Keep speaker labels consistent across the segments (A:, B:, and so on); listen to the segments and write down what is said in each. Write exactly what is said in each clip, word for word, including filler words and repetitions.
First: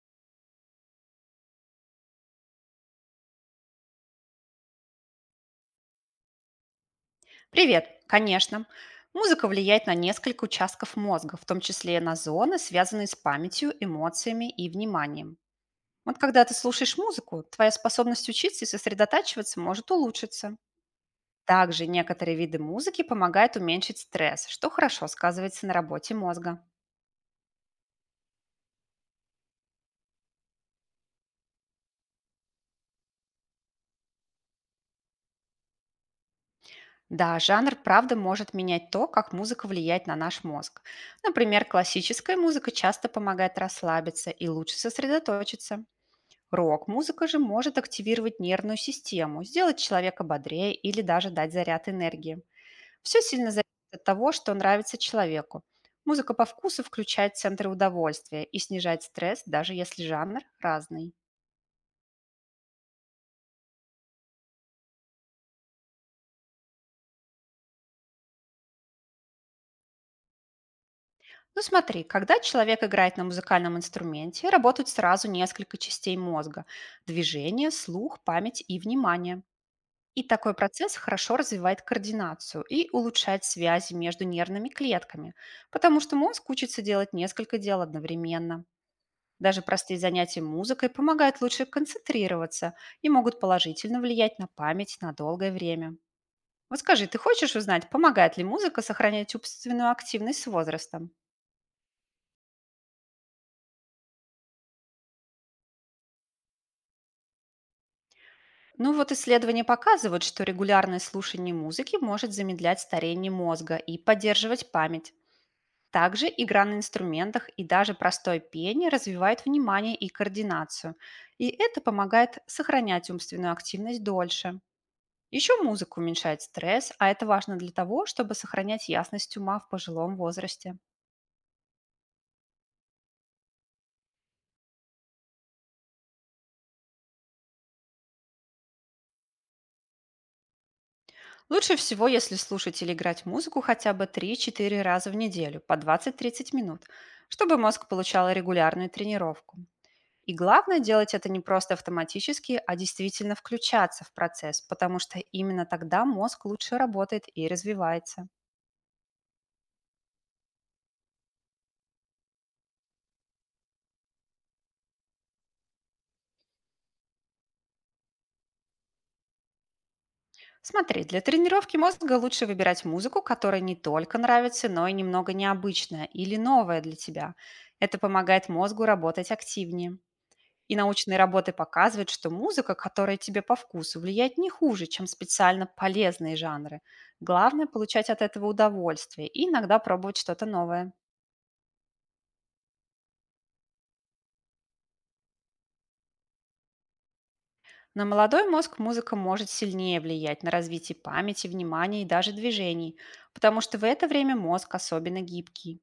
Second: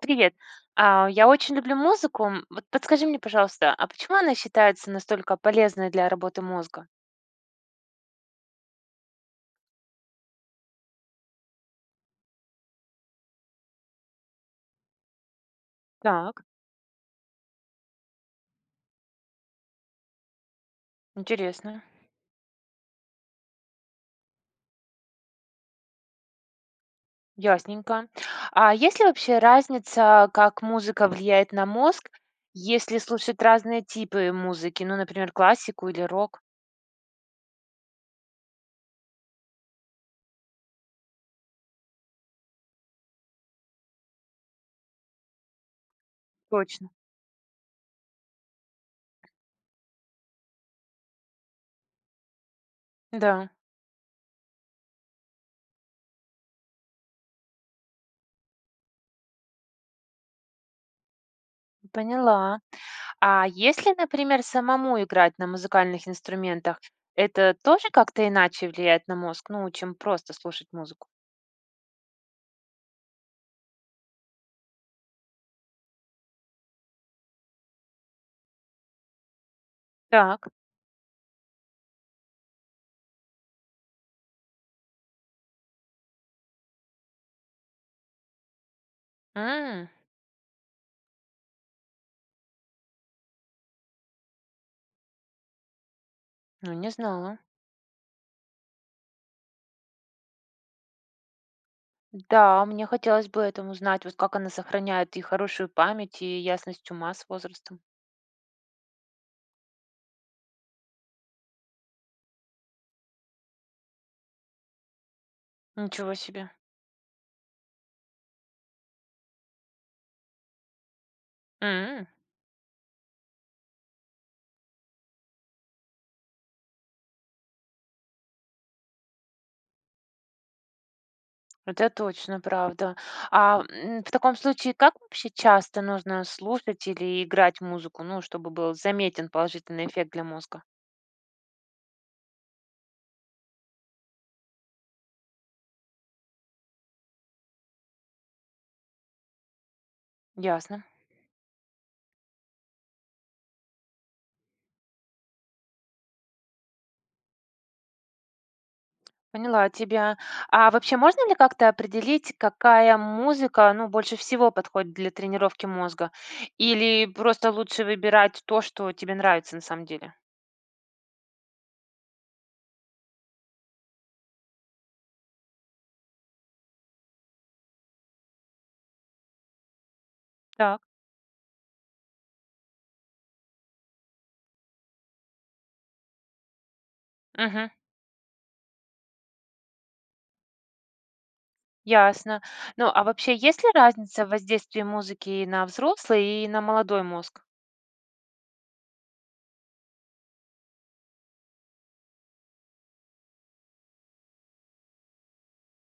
A: Привет. А, Я очень люблю музыку. М, Вот подскажи мне, пожалуйста, а почему она считается настолько полезной для работы мозга?
B: Привет, конечно. Музыка влияет на несколько участков мозга, в том числе на зоны, связанные с памятью, эмоциями и вниманием. Вот
A: Так,
B: когда ты слушаешь музыку, твоя способность учиться и сосредотачиваться может улучшиться.
A: интересно.
B: Также некоторые виды музыки помогают уменьшить стресс, что хорошо сказывается на работе мозга.
A: Ясненько. А есть ли вообще разница, как музыка влияет на мозг, если слушать разные типы музыки, ну, например, классику или рок?
B: Да, жанр, правда, может менять то, как музыка влияет на наш мозг. Например, классическая музыка часто помогает расслабиться и лучше сосредоточиться.
A: Точно.
B: Рок-музыка же может активировать нервную систему, сделать человека бодрее или даже дать заряд энергии. Все
A: Да,
B: сильно зависит от того, что нравится человеку. Музыка по вкусу включает центры удовольствия и снижает стресс, даже если жанр разный.
A: поняла. А если, например, самому играть на музыкальных инструментах, это тоже как-то иначе влияет на мозг, ну, чем просто слушать музыку?
B: Ну смотри, когда человек играет на музыкальном инструменте, работают сразу несколько частей мозга– движение, слух, память и внимание. И
A: Так.
B: такой процесс хорошо развивает координацию и улучшает связи между нервными клетками, потому что мозг учится делать несколько дел одновременно. Даже простые занятия музыкой помогают лучше концентрироваться и могут положительно влиять на память на долгое время.
A: Ну,
B: Вот
A: не
B: скажи, ты
A: знала.
B: хочешь узнать, помогает ли музыка сохранять умственную активность с возрастом?
A: Да, мне хотелось бы этому узнать, вот как она сохраняет и хорошую память, и ясность ума с возрастом.
B: Ну вот исследования показывают, что регулярное слушание музыки может замедлять старение мозга и поддерживать память.
A: Ничего
B: Также
A: себе.
B: игра на инструментах и даже простое пение развивает внимание и координацию, и это
A: М,
B: помогает сохранять умственную активность дольше. Еще музыка уменьшает стресс, а это важно для того, чтобы сохранять ясность ума в пожилом возрасте.
A: вот это точно правда. А м, в таком случае, как вообще часто нужно слушать или играть музыку, ну, чтобы был заметен положительный эффект для мозга?
B: Лучше всего, если слушать или играть музыку хотя бы три-четыре раза в неделю по двадцать-тридцать минут, чтобы мозг получал регулярную тренировку. И главное
A: Ясно.
B: делать это не просто автоматически, а действительно включаться в процесс, потому что именно тогда мозг лучше работает и развивается.
A: Поняла тебя. А вообще можно ли как-то определить, какая музыка, ну, больше всего подходит для тренировки мозга? Или просто лучше выбирать то, что тебе нравится на самом деле?
B: Смотри, для тренировки мозга лучше выбирать музыку, которая не только нравится, но и немного необычная или новая для тебя. Это помогает мозгу работать активнее. И
A: Так.
B: научные работы показывают, что музыка, которая тебе по вкусу, влияет не хуже, чем специально полезные жанры. Главное–
A: Мгм.
B: получать от этого удовольствие и иногда пробовать что-то новое.
A: Ясно. Ну, а вообще есть ли разница в воздействии музыки и на взрослый и на молодой мозг?
B: На молодой мозг музыка может сильнее влиять на развитие памяти, внимания и даже движений, потому что в это время мозг особенно гибкий.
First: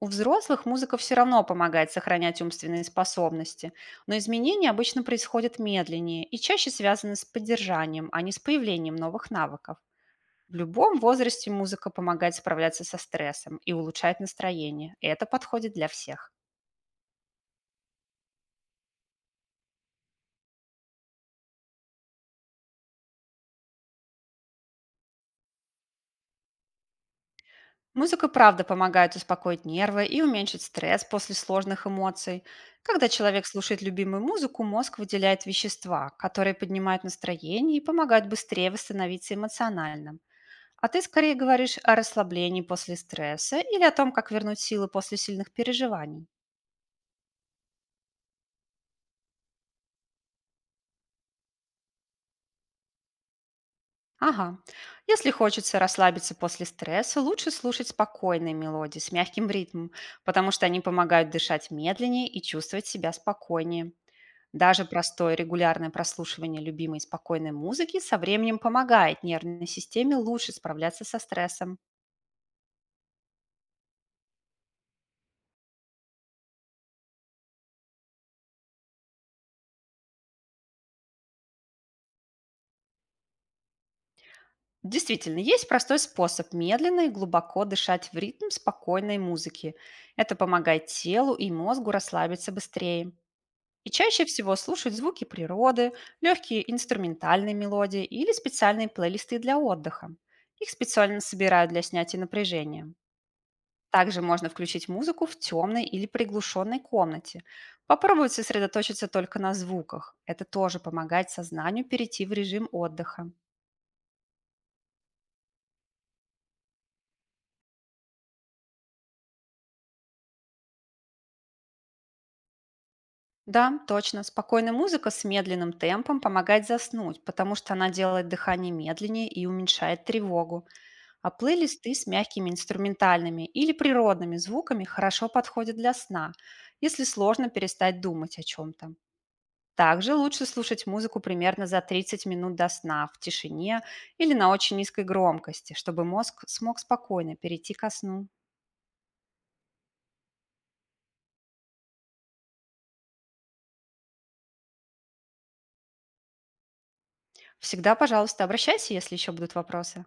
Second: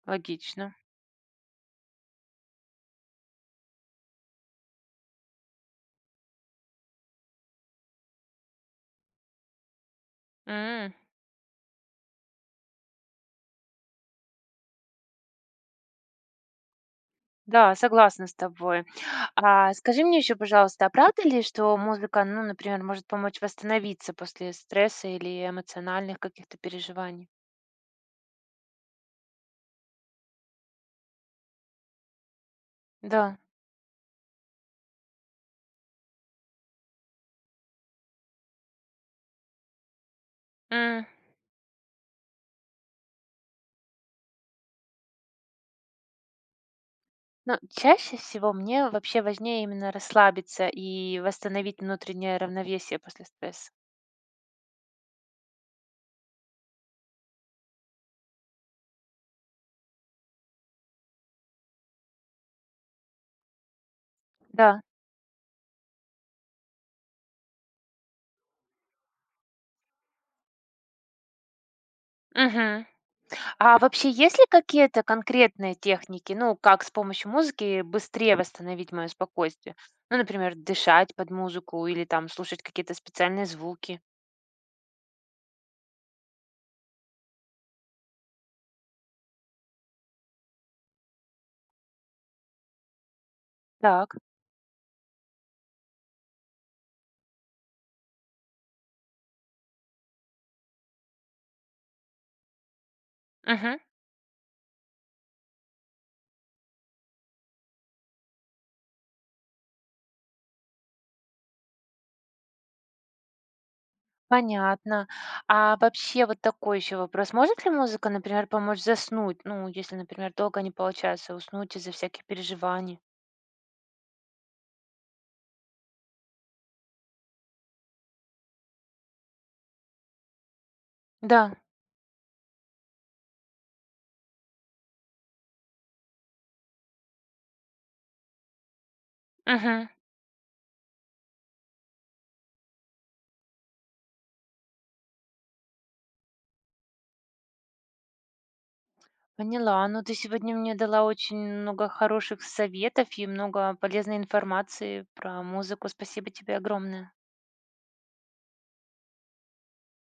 B: У взрослых
A: Логично.
B: музыка все равно помогает сохранять умственные способности, но изменения обычно происходят медленнее и чаще связаны с поддержанием, а не с появлением новых навыков. В
A: М,
B: любом возрасте музыка помогает справляться со стрессом и улучшает настроение. Это подходит для всех.
A: Да, согласна с тобой. А скажи мне еще, пожалуйста, а правда ли, что музыка, ну, например, может помочь восстановиться после стресса или эмоциональных каких-то переживаний?
B: Музыка правда помогает успокоить нервы и уменьшить стресс после сложных эмоций. Когда
A: Да.
B: человек слушает любимую музыку, мозг выделяет вещества, которые поднимают настроение и помогают быстрее восстановиться эмоционально. А ты
A: М,
B: скорее говоришь о расслаблении после стресса или о том, как вернуть силы после сильных переживаний.
A: Ну, чаще всего мне вообще важнее именно расслабиться и восстановить внутреннее равновесие после стресса.
B: Ага. Если хочется расслабиться после стресса, лучше слушать спокойные мелодии с мягким ритмом, потому что они помогают дышать медленнее и чувствовать себя спокойнее.
A: Да.
B: Даже простое регулярное прослушивание любимой спокойной музыки со временем помогает нервной системе лучше справляться со стрессом.
A: Мгм. А вообще есть ли какие-то конкретные техники, ну, как с помощью музыки быстрее восстановить мое спокойствие? Ну, например, дышать под музыку или там слушать какие-то специальные звуки.
B: Действительно, есть простой способ медленно и глубоко дышать в ритм спокойной музыки. Это помогает телу и мозгу расслабиться быстрее. И
A: Так.
B: чаще всего слушать звуки природы, легкие инструментальные мелодии или специальные плейлисты для отдыха. Их специально собирают для снятия напряжения.
A: Мгм.
B: Также можно включить музыку в темной или приглушенной комнате. Попробовать сосредоточиться только на звуках. Это тоже помогает сознанию перейти в режим отдыха.
A: Понятно. А вообще вот такой еще вопрос. Может ли музыка, например, помочь заснуть? Ну, если, например, долго не получается уснуть из-за всяких переживаний.
B: Да, точно. Спокойная музыка с медленным темпом помогает заснуть, потому что она делает дыхание медленнее и уменьшает тревогу. А
A: Да.
B: плейлисты с мягкими инструментальными или природными звуками хорошо подходят для сна, если сложно перестать думать о чем-то.
A: Мгм.
B: Также лучше слушать музыку примерно за тридцать минут до сна в тишине или на очень низкой громкости, чтобы мозг смог спокойно перейти ко сну.
A: Поняла. Ну, ты сегодня мне дала очень много хороших советов и много полезной информации про музыку. Спасибо тебе огромное.
B: Всегда, пожалуйста, обращайся, если еще будут вопросы.